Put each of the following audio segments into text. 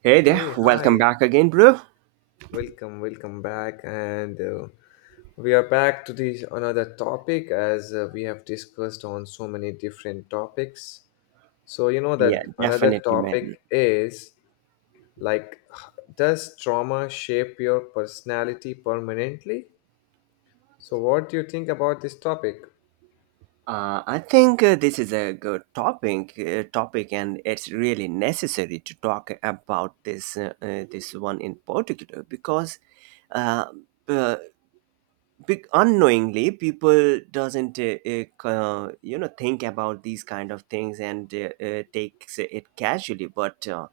Hey there, Hey, welcome hi. back again, bro. Welcome, welcome back. And We are back to this another topic as we have discussed on so many different topics. So, you know Yeah, that another definitely, man. topic is like, does trauma shape your personality permanently? So, what do you think about this topic? I think this is a good topic, and it's really necessary to talk about this one in particular because uh, uh, big unknowingly people doesn't think about these kind of things, and takes it casually, but uh,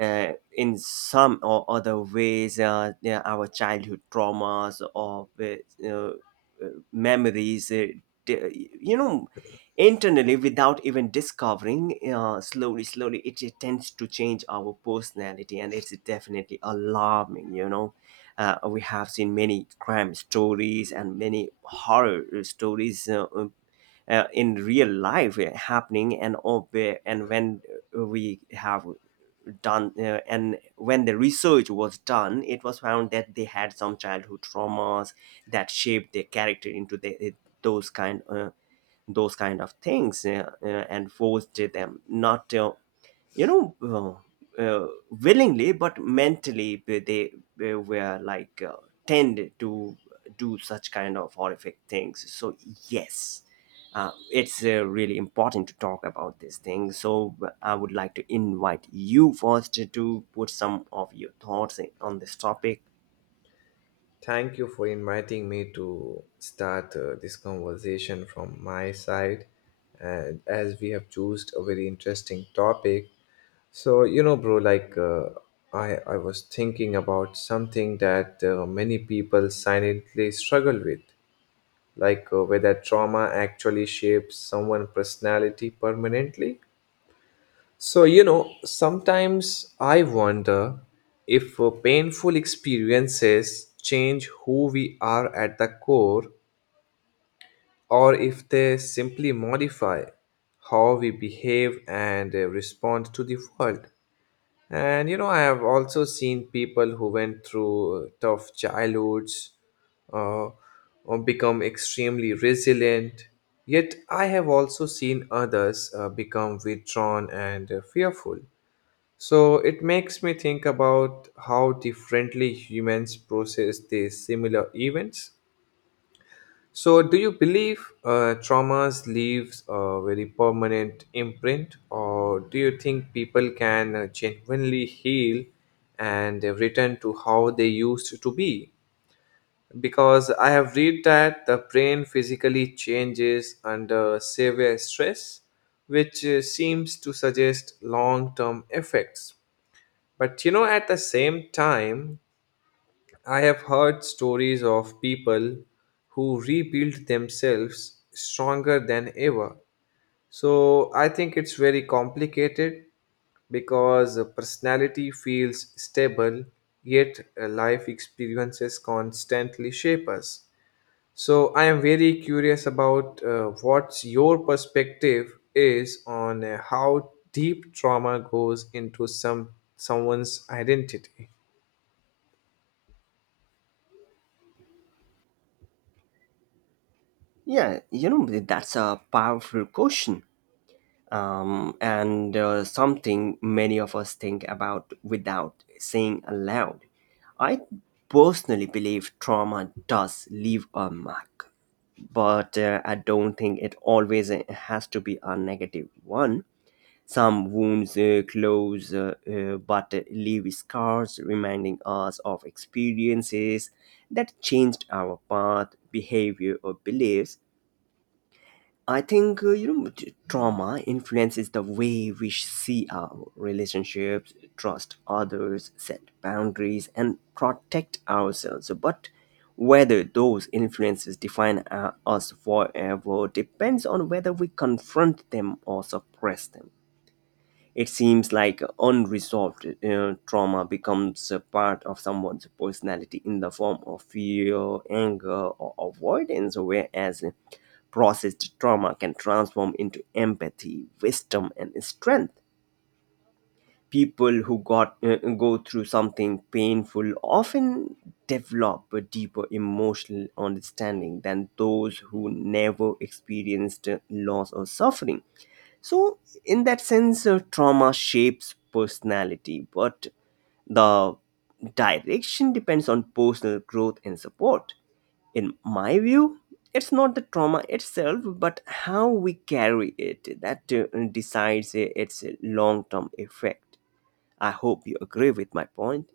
uh, in some or other ways, yeah, our childhood traumas or memories d- you know internally, without even discovering, slowly slowly it tends to change our personality, and it's definitely alarming. We have seen many crime stories and many horror stories, in real life, happening, uh, we have and when the research was done, it was found that they had some childhood traumas that shaped their character into the, those kind uh, those kind of things, and forced them not willingly, but mentally they were like, tend to do such kind of horrific things. So yes, it's really important to talk about this thing. So I would like to invite you first to put some of your thoughts on this topic. Thank you for inviting me to start this conversation from my side. And as we have chosen a very interesting topic. So, you know, bro, I was thinking about something that many people silently struggle with, like whether trauma actually shapes someone's personality permanently. So, you know, sometimes I wonder if painful experiences change who we are at the core, or if they simply modify how we behave and respond to the world. And you know, I have also seen people who went through tough childhoods uh, or become extremely resilient. Yet, I have also seen others become withdrawn and fearful. So, it makes me think about how differently humans process these similar events. So, do you believe traumas leaves a very permanent imprint, or do you think people can genuinely heal and return to how they used to be? Because I have read that the brain physically changes under severe stress, which seems to suggest long-term effects. But you know, at the same time, I have heard stories of people who rebuilt themselves stronger than ever. So I think it's very complicated because the personality feels stable, yet life experiences constantly shape us. So I am very curious about what's your perspective is on how deep trauma goes into someone's identity. Yeah, that's a powerful question, and something many of us think about without saying aloud. I personally believe trauma does leave a mark, but I don't think it always has to be a negative one. Some wounds close, but leave scars, reminding us of experiences that changed our path, behavior, or beliefs. I think trauma influences the way we see our relationships, trust others, set boundaries, and protect ourselves. So, but whether those influences define us forever depends on whether we confront them or suppress them. It seems like unresolved trauma becomes a part of someone's personality in the form of fear, anger, or avoidance, whereas processed trauma can transform into empathy, wisdom, and strength. People who got go through something painful often develop a deeper emotional understanding than those who never experienced loss or suffering. So, in that sense, trauma shapes personality, but the direction depends on personal growth and support. In my view, it's not the trauma itself, but how we carry it that decides its long term effect. I hope you agree with my point.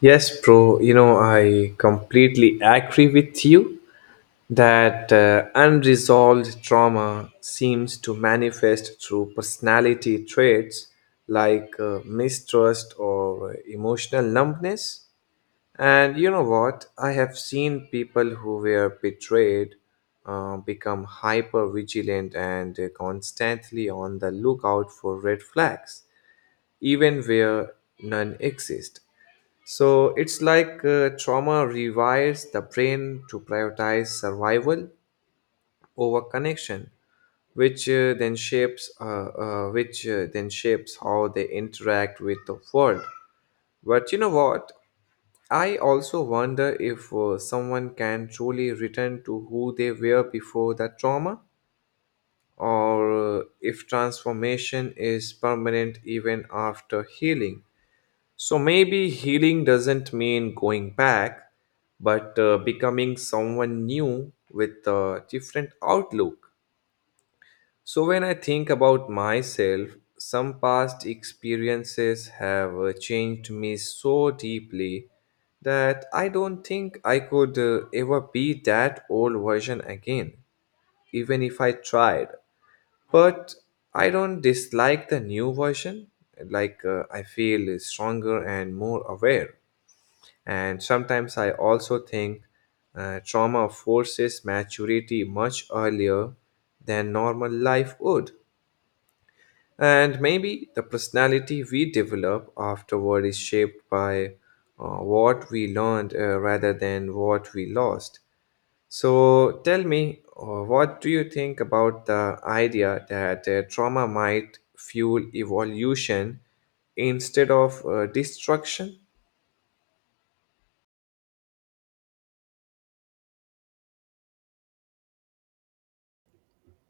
Yes, bro. You know, I completely agree with you that unresolved trauma seems to manifest through personality traits like mistrust or emotional numbness. And you know what? I have seen people who were betrayed become hyper vigilant and constantly on the lookout for red flags, even where none exist. So it's like trauma rewires the brain to prioritize survival over connection, which then shapes which then shapes how they interact with the world. But you know what? I also wonder if someone can truly return to who they were before the trauma, or if transformation is permanent even after healing. So maybe healing doesn't mean going back, but becoming someone new with a different outlook. So when I think about myself, some past experiences have changed me so deeply that I don't think I could ever be that old version again, even if I tried. But I don't dislike the new version. I feel stronger and more aware. And sometimes I also think trauma forces maturity much earlier than normal life would. And maybe the personality we develop afterward is shaped by what we learned rather than what we lost. So tell me, what do you think about the idea that trauma might fuel evolution instead of destruction?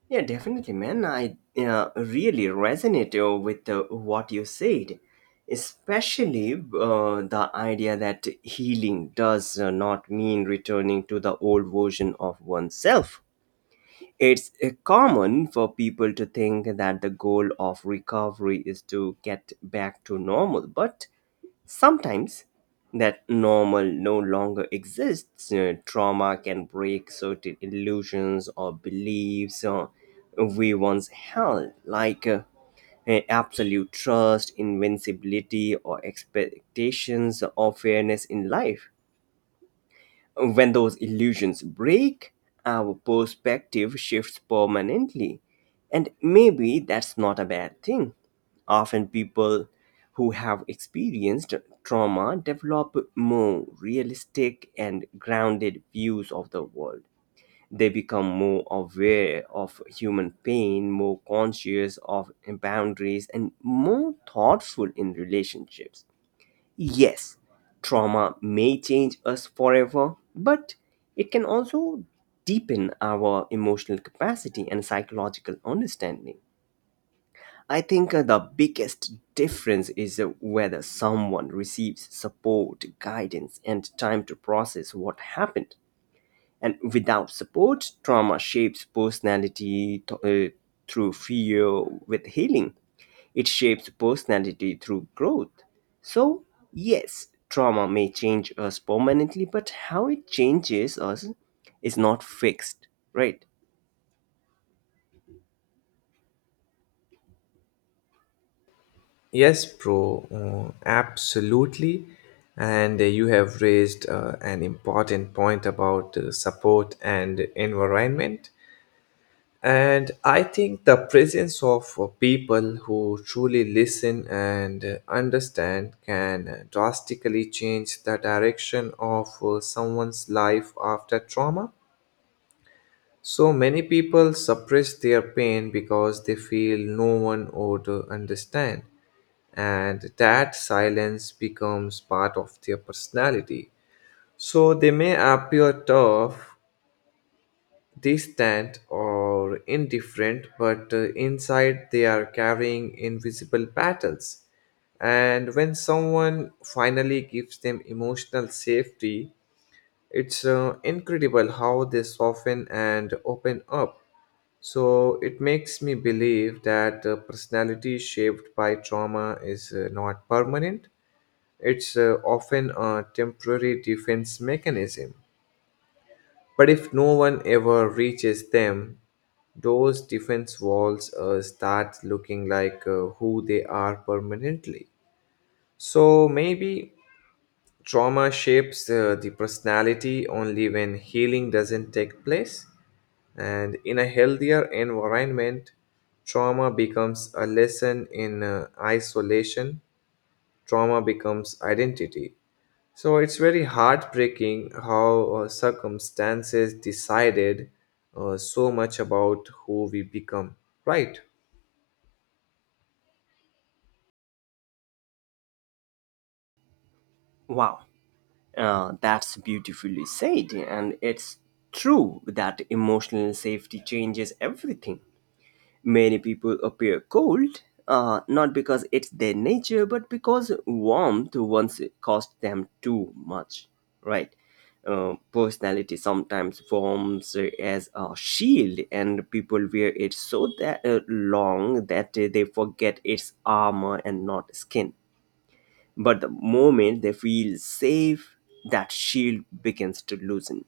Yeah, definitely, man. I really resonate with what you said, especially the idea that healing does not mean returning to the old version of oneself. It's common for people to think that the goal of recovery is to get back to normal, but sometimes that normal no longer exists. Trauma can break certain illusions or beliefs we once held, like absolute trust, invincibility, or expectations of fairness in life. When those illusions break, our perspective shifts permanently. And maybe that's not a bad thing. Often, people who have experienced trauma develop more realistic and grounded views of the world. They become more aware of human pain, more conscious of boundaries, and more thoughtful in relationships. Yes, trauma may change us forever, but it can also deepen our emotional capacity and psychological understanding. I think the biggest difference is whether someone receives support, guidance, and time to process what happened. And without support, trauma shapes personality through fear. With healing, it shapes personality through growth. So, yes, trauma may change us permanently, but how it changes us is not fixed, right? Yes, bro, absolutely. And You have raised an important point about support and environment. And I think the presence of people who truly listen and understand can drastically change the direction of someone's life after trauma. So many people suppress their pain because they feel no one would understand, and that silence becomes part of their personality. So they may appear tough, distant, or indifferent, but inside they are carrying invisible battles. And when someone finally gives them emotional safety, it's incredible how they soften and open up. So it makes me believe that personality shaped by trauma is not permanent, it's often a temporary defense mechanism. But if no one ever reaches them, those defense walls start looking like who they are permanently. So maybe trauma shapes the personality only when healing doesn't take place. And in a healthier environment, trauma becomes a lesson in isolation, trauma becomes identity. So it's very heartbreaking how circumstances decided so much about who we become, right? Wow, that's beautifully said, and it's true that emotional safety changes everything. Many people appear cold, not because it's their nature, but because warmth once cost them too much, right? Personality sometimes forms as a shield, and people wear it so that long that they forget it's armor and not skin. But the moment they feel safe, that shield begins to loosen,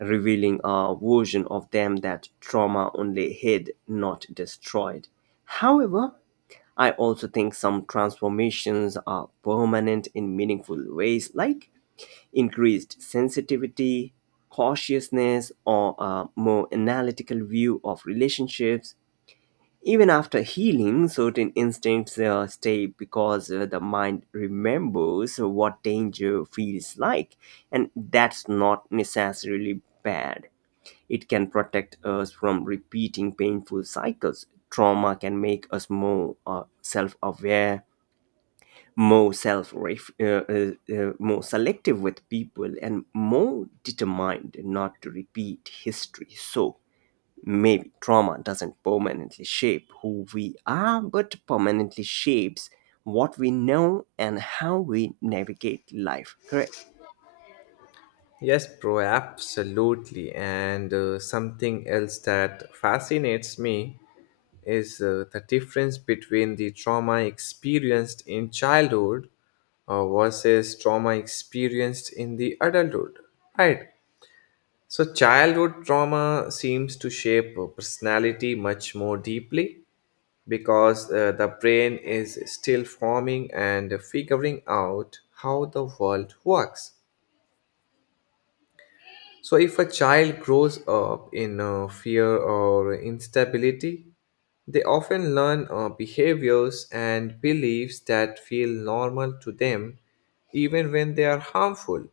revealing a version of them that trauma only hid, not destroyed. However, I also think some transformations are permanent in meaningful ways, like increased sensitivity, cautiousness, or a more analytical view of relationships. Even after healing, certain instincts stay, because the mind remembers what danger feels like, and that's not necessarily bad. It can protect us from repeating painful cycles. Trauma can make us more self aware, more selective with people, and more determined not to repeat history. So, maybe trauma doesn't permanently shape who we are, but permanently shapes what we know and how we navigate life. Correct? Yes, bro, absolutely. And Something else that fascinates me is the difference between the trauma experienced in childhood versus trauma experienced in the adulthood, right? So, childhood trauma seems to shape personality much more deeply because the brain is still forming and figuring out how the world works. So, if a child grows up in fear or instability, they often learn behaviors and beliefs that feel normal to them, even when they are harmful.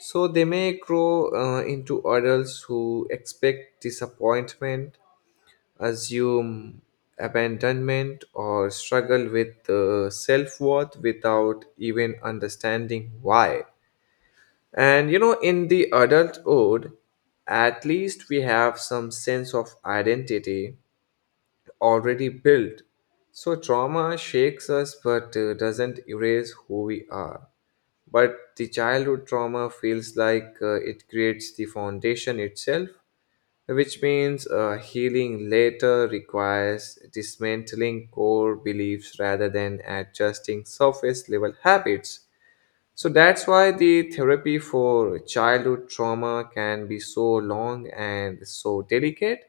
So, they may grow into adults who expect disappointment, assume abandonment, or struggle with self worth without even understanding why. And you know, in the adulthood, at least we have some sense of identity already built. So trauma shakes us but doesn't erase who we are. But the childhood trauma feels like it creates the foundation itself, which means healing later requires dismantling core beliefs rather than adjusting surface level habits. So that's why the therapy for childhood trauma can be so long and so delicate.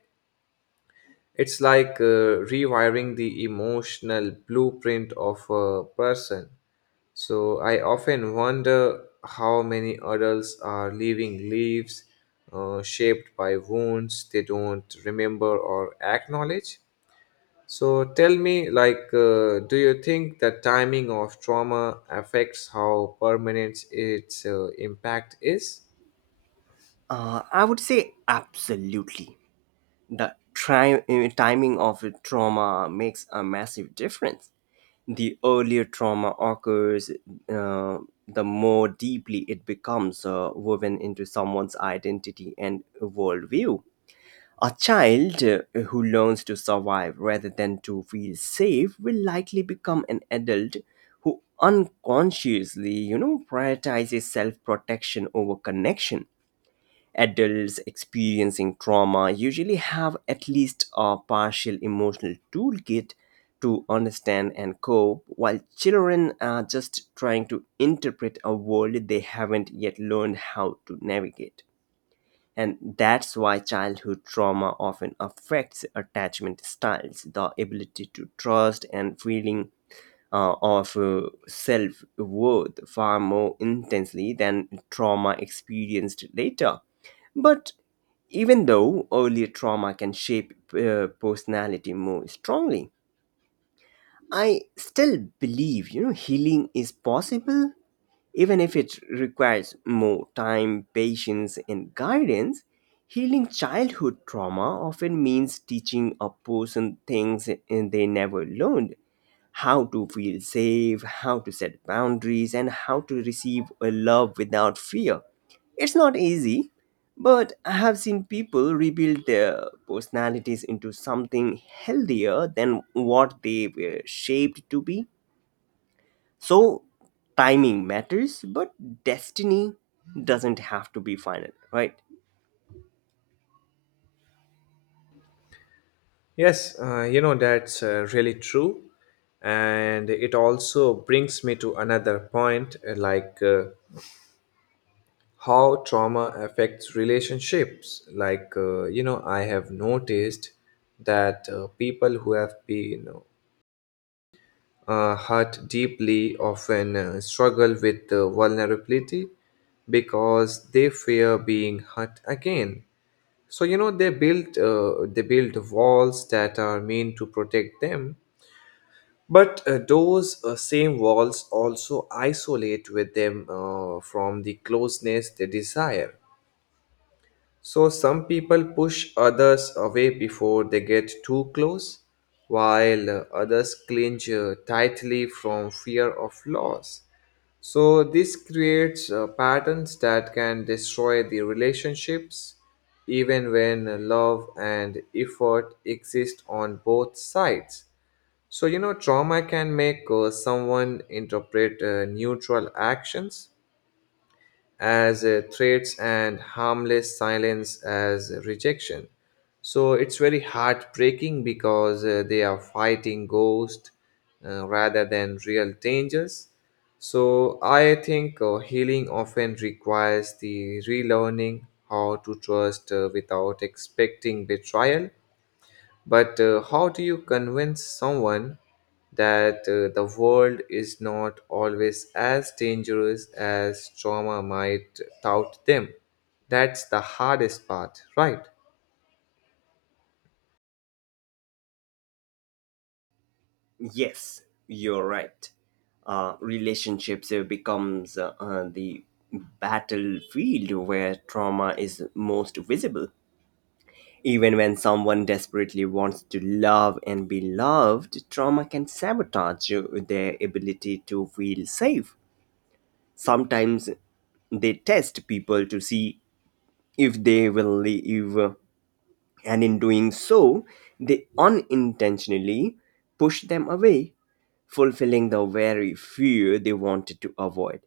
It's like rewiring the emotional blueprint of a person. So I often wonder how many adults are leaving leaves shaped by wounds they don't remember or acknowledge. So tell me, do you think the timing of trauma affects how permanent its impact is? I would say absolutely. The timing of a trauma makes a massive difference. The earlier trauma occurs, uh, the more deeply it becomes woven into someone's identity and worldview. A child who learns to survive rather than to feel safe will likely become an adult who unconsciously, prioritizes self protection over connection. Adults experiencing trauma usually have at least a partial emotional toolkit to understand and cope, while children are just trying to interpret a world they haven't yet learned how to navigate. And that's why childhood trauma often affects attachment styles, the ability to trust, and feeling of self worth far more intensely than trauma experienced later. But even though earlier trauma can shape personality more strongly, I still believe healing is possible, even if it requires more time, patience, and guidance. Healing childhood trauma often means teaching a person things they never learned: how to feel safe, how to set boundaries, and how to receive a love without fear. It's not easy, but I have seen people rebuild their personalities into something healthier than what they were shaped to be. So, timing matters, but destiny doesn't have to be final, right? Yes, you know, that's really true. And it also brings me to another point, how trauma affects relationships. You know, I have noticed that people who have been hurt deeply often struggle with vulnerability because they fear being hurt again. So, you know, they build walls that are meant to protect them. But those same walls also isolate with them from the closeness they desire. So some people push others away before they get too close, while others cling tightly from fear of loss. So this creates patterns that can destroy the relationships even when love and effort exist on both sides. So, you know, trauma can make someone interpret neutral actions as threats and harmless silence as rejection. So it's very heartbreaking because they are fighting ghosts rather than real dangers. So I think healing often requires the relearning how to trust without expecting betrayal, but how do you convince someone that the world is not always as dangerous as trauma might tout them? That's the hardest part, right? Yes, you're right. Relationships becomes, the battlefield where trauma is most visible. Even when someone desperately wants to love and be loved, trauma can sabotage their ability to feel safe. Sometimes they test people to see if they will leave, and in doing so, they unintentionally push them away, fulfilling the very fear they wanted to avoid.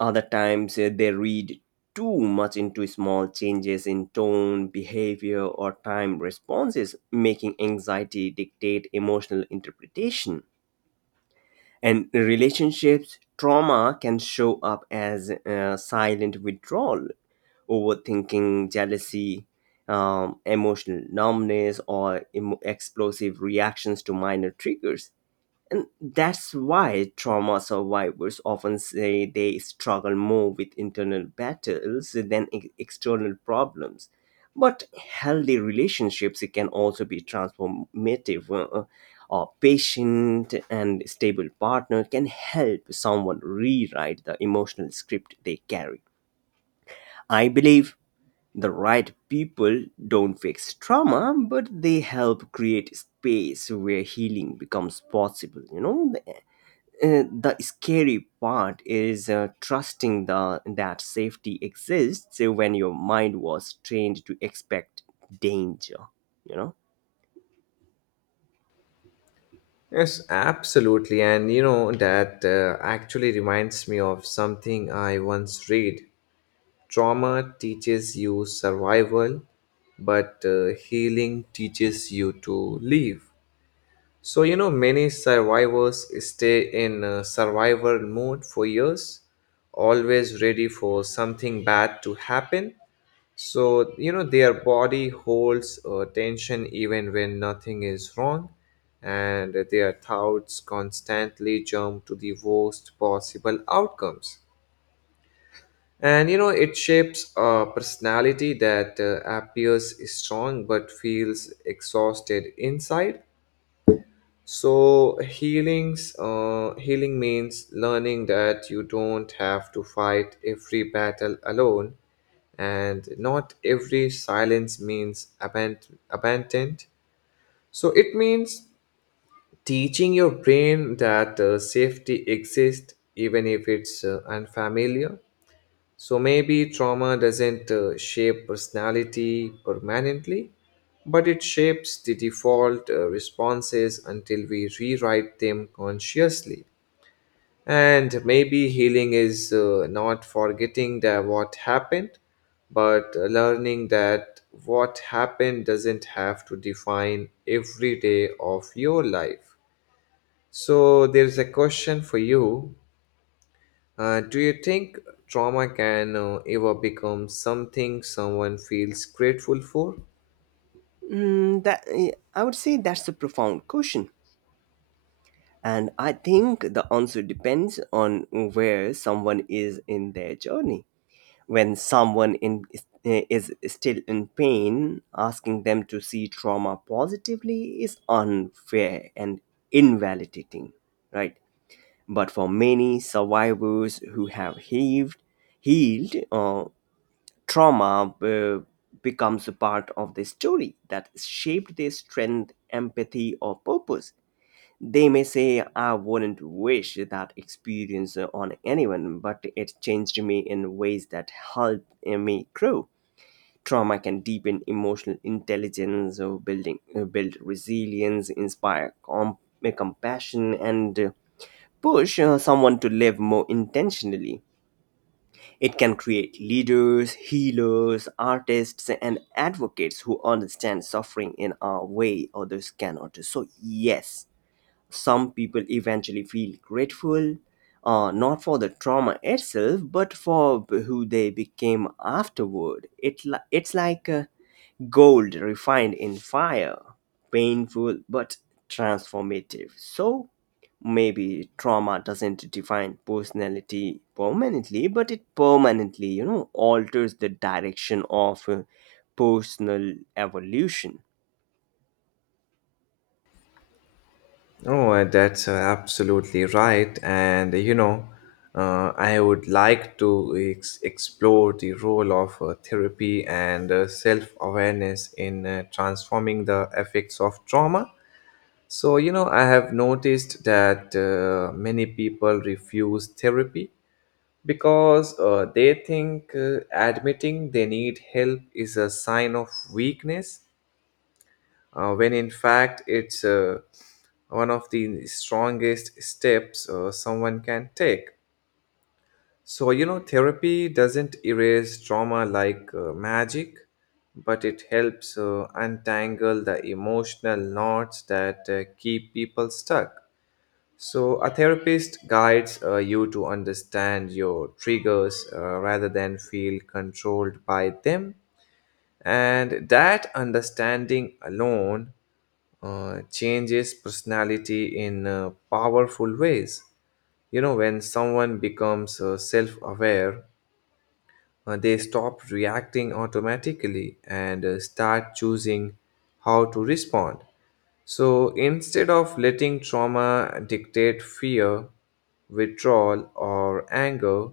Other times, they read too much into small changes in tone, behavior, or time responses, making anxiety dictate emotional interpretation. And relationships, trauma can show up as silent withdrawal, overthinking, jealousy, emotional numbness, or emo explosive reactions to minor triggers, and that's why trauma survivors often say they struggle more with internal battles than external problems. But healthy relationships can also be transformative. A patient and stable partner can help someone rewrite the emotional script they carry. I believe the right people don't fix trauma, but they help create space where healing becomes possible. You know, the scary part is trusting the that safety exists when your mind was trained to expect danger you know Yes, absolutely. And you know, that actually reminds me of something I once read. Trauma teaches you survival, but healing teaches you to live. So, you know, many survivors stay in survivor mode for years, always ready for something bad to happen. So, you know, their body holds tension even when nothing is wrong, and their thoughts constantly jump to the worst possible outcomes. And, you know, it shapes a personality that appears strong but feels exhausted inside. So healing means learning that you don't have to fight every battle alone, and not every silence means abandoned. So it means teaching your brain that safety exists even if it's unfamiliar. So maybe trauma doesn't shape personality permanently, but it shapes the default responses until we rewrite them consciously. And maybe healing is not forgetting that what happened, but learning that what happened doesn't have to define every day of your life. So, there's a question for you, do you think trauma can ever become something someone feels grateful for? Mm, I would say that's a profound question, and I think the answer depends on where someone is in their journey. When someone is still in pain, asking them to see trauma positively is unfair and invalidating, right? But for many survivors who have healed, trauma becomes a part of the story that shaped their strength, empathy, or purpose. They may say, "I wouldn't wish that experience on anyone, but it changed me in ways that helped me grow." Trauma can deepen emotional intelligence, build resilience, inspire compassion, and push someone to live more intentionally. It can create leaders, healers, artists, and advocates who understand suffering in a way others cannot. So, yes, some people eventually feel grateful, not for the trauma itself, but for who they became afterward. It's like gold refined in fire, painful but transformative. So maybe trauma doesn't define personality permanently, but it permanently, alters the direction of personal evolution. Oh, that's absolutely right. And you know, I would like to explore the role of therapy and self awareness in transforming the effects of trauma. So, you know, I have noticed that many people refuse therapy because they think admitting they need help is a sign of weakness when in fact it's one of the strongest steps someone can take. So you know therapy doesn't erase trauma like magic, but it helps untangle the emotional knots that keep people stuck. So, a therapist guides you to understand your triggers rather than feel controlled by them. And that understanding alone changes personality in powerful ways. You know, when someone becomes self aware, they stop reacting automatically and start choosing how to respond. So instead of letting trauma dictate fear, withdrawal, or anger,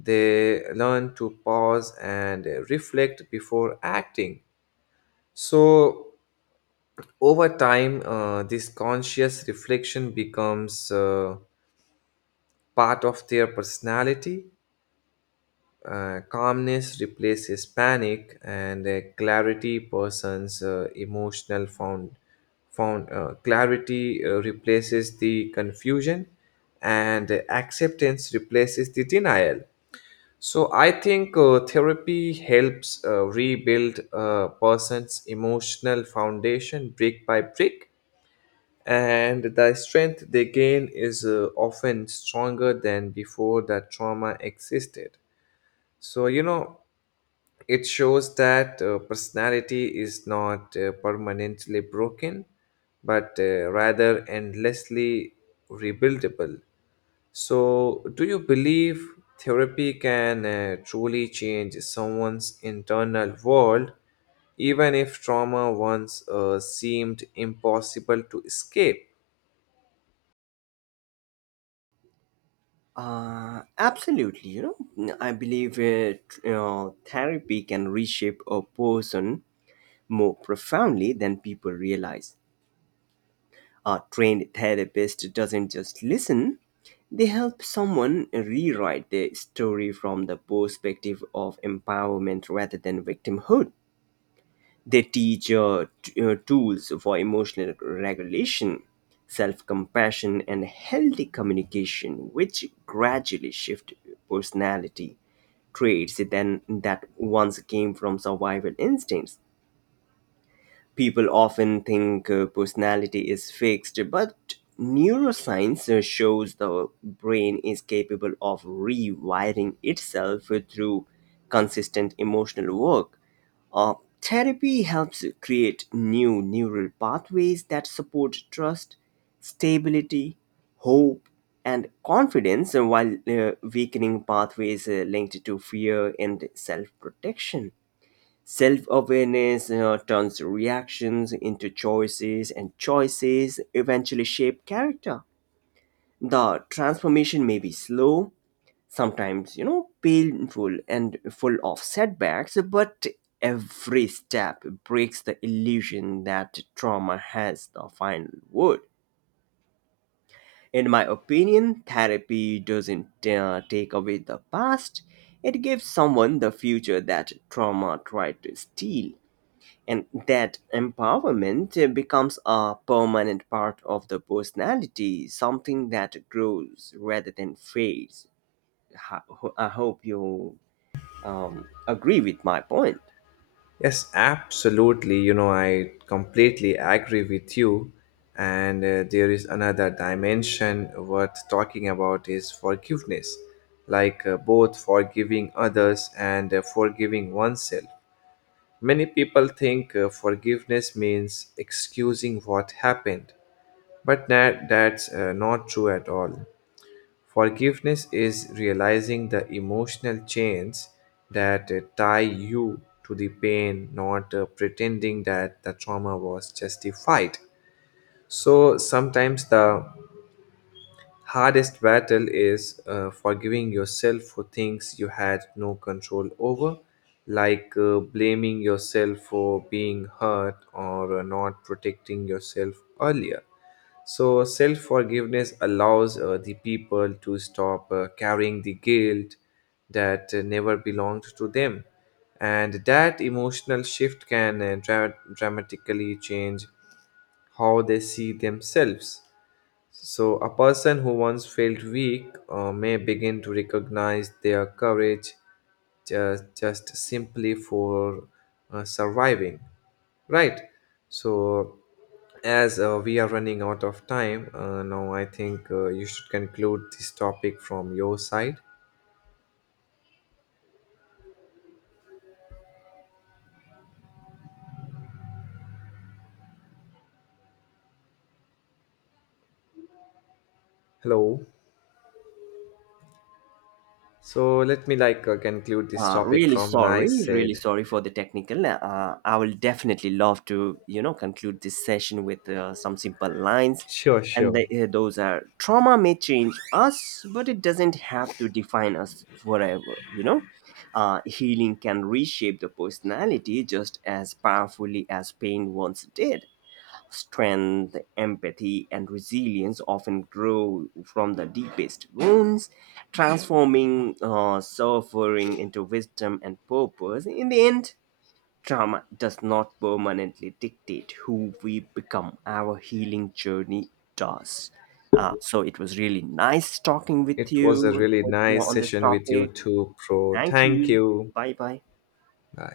they learn to pause and reflect before acting. So over time, this conscious reflection becomes part of their personality. Calmness replaces panic, and clarity person's emotional found found clarity replaces the confusion, and acceptance replaces the denial. So I think therapy helps rebuild a person's emotional foundation brick by brick, and the strength they gain is often stronger than before that trauma existed. So you know, it shows that personality is not permanently broken, but rather endlessly rebuildable. So, do you believe therapy can truly change someone's internal world, even if trauma once seemed impossible to escape? Absolutely. You know, I believe therapy can reshape a person more profoundly than people realize. A trained therapist doesn't just listen; they help someone rewrite their story from the perspective of empowerment rather than victimhood. They teach tools for emotional regulation, self compassion, and healthy communication, which gradually shift personality traits than that once came from survival instincts. People often think personality is fixed, but neuroscience shows the brain is capable of rewiring itself through consistent emotional work. Uh, therapy helps create new neural pathways that support trust, stability, hope, and confidence, while weakening pathways linked to fear and self protection. Self-awareness, turns reactions into choices, and choices eventually shape character. The transformation may be slow, sometimes painful and full of setbacks, but every step breaks the illusion that trauma has the final word. In my opinion, therapy doesn't take away the past; it gives someone the future that trauma tried to steal. And that empowerment becomes a permanent part of the personality, something that grows rather than fades. Ho- I hope you agree with my point. Yes, absolutely. You know, I completely agree with you. And There is another dimension worth talking about is forgiveness, like both forgiving others and forgiving oneself. Many people think forgiveness means excusing what happened, but that's not true at all. Forgiveness is realizing the emotional chains that tie you to the pain, not pretending that the trauma was justified. So sometimes the hardest battle is forgiving yourself for things you had no control over, like blaming yourself for being hurt or not protecting yourself earlier. So, self forgiveness allows the people to stop carrying the guilt that never belonged to them. And that emotional shift can dramatically change how they see themselves. So, a person who once felt weak may begin to recognize their courage just simply for surviving, right? So as we are running out of time now, I think you should conclude this topic from your side. Hello. So let me conclude this Uh, topic really from my sorry, really side. sorry for the technical. I will definitely love to conclude this session with some simple lines. Sure, And sure. Those are: trauma may change us, but it doesn't have to define us forever. Healing can reshape the personality just as powerfully as pain once did. Strength, empathy, and resilience often grow from the deepest wounds, transforming suffering into wisdom and purpose. In the end, trauma does not permanently dictate who we become; our healing journey does. So it was really nice talking with It was a you really nice on this session with you topic. too, pro. Thank Thank you. you. Bye bye. Bye.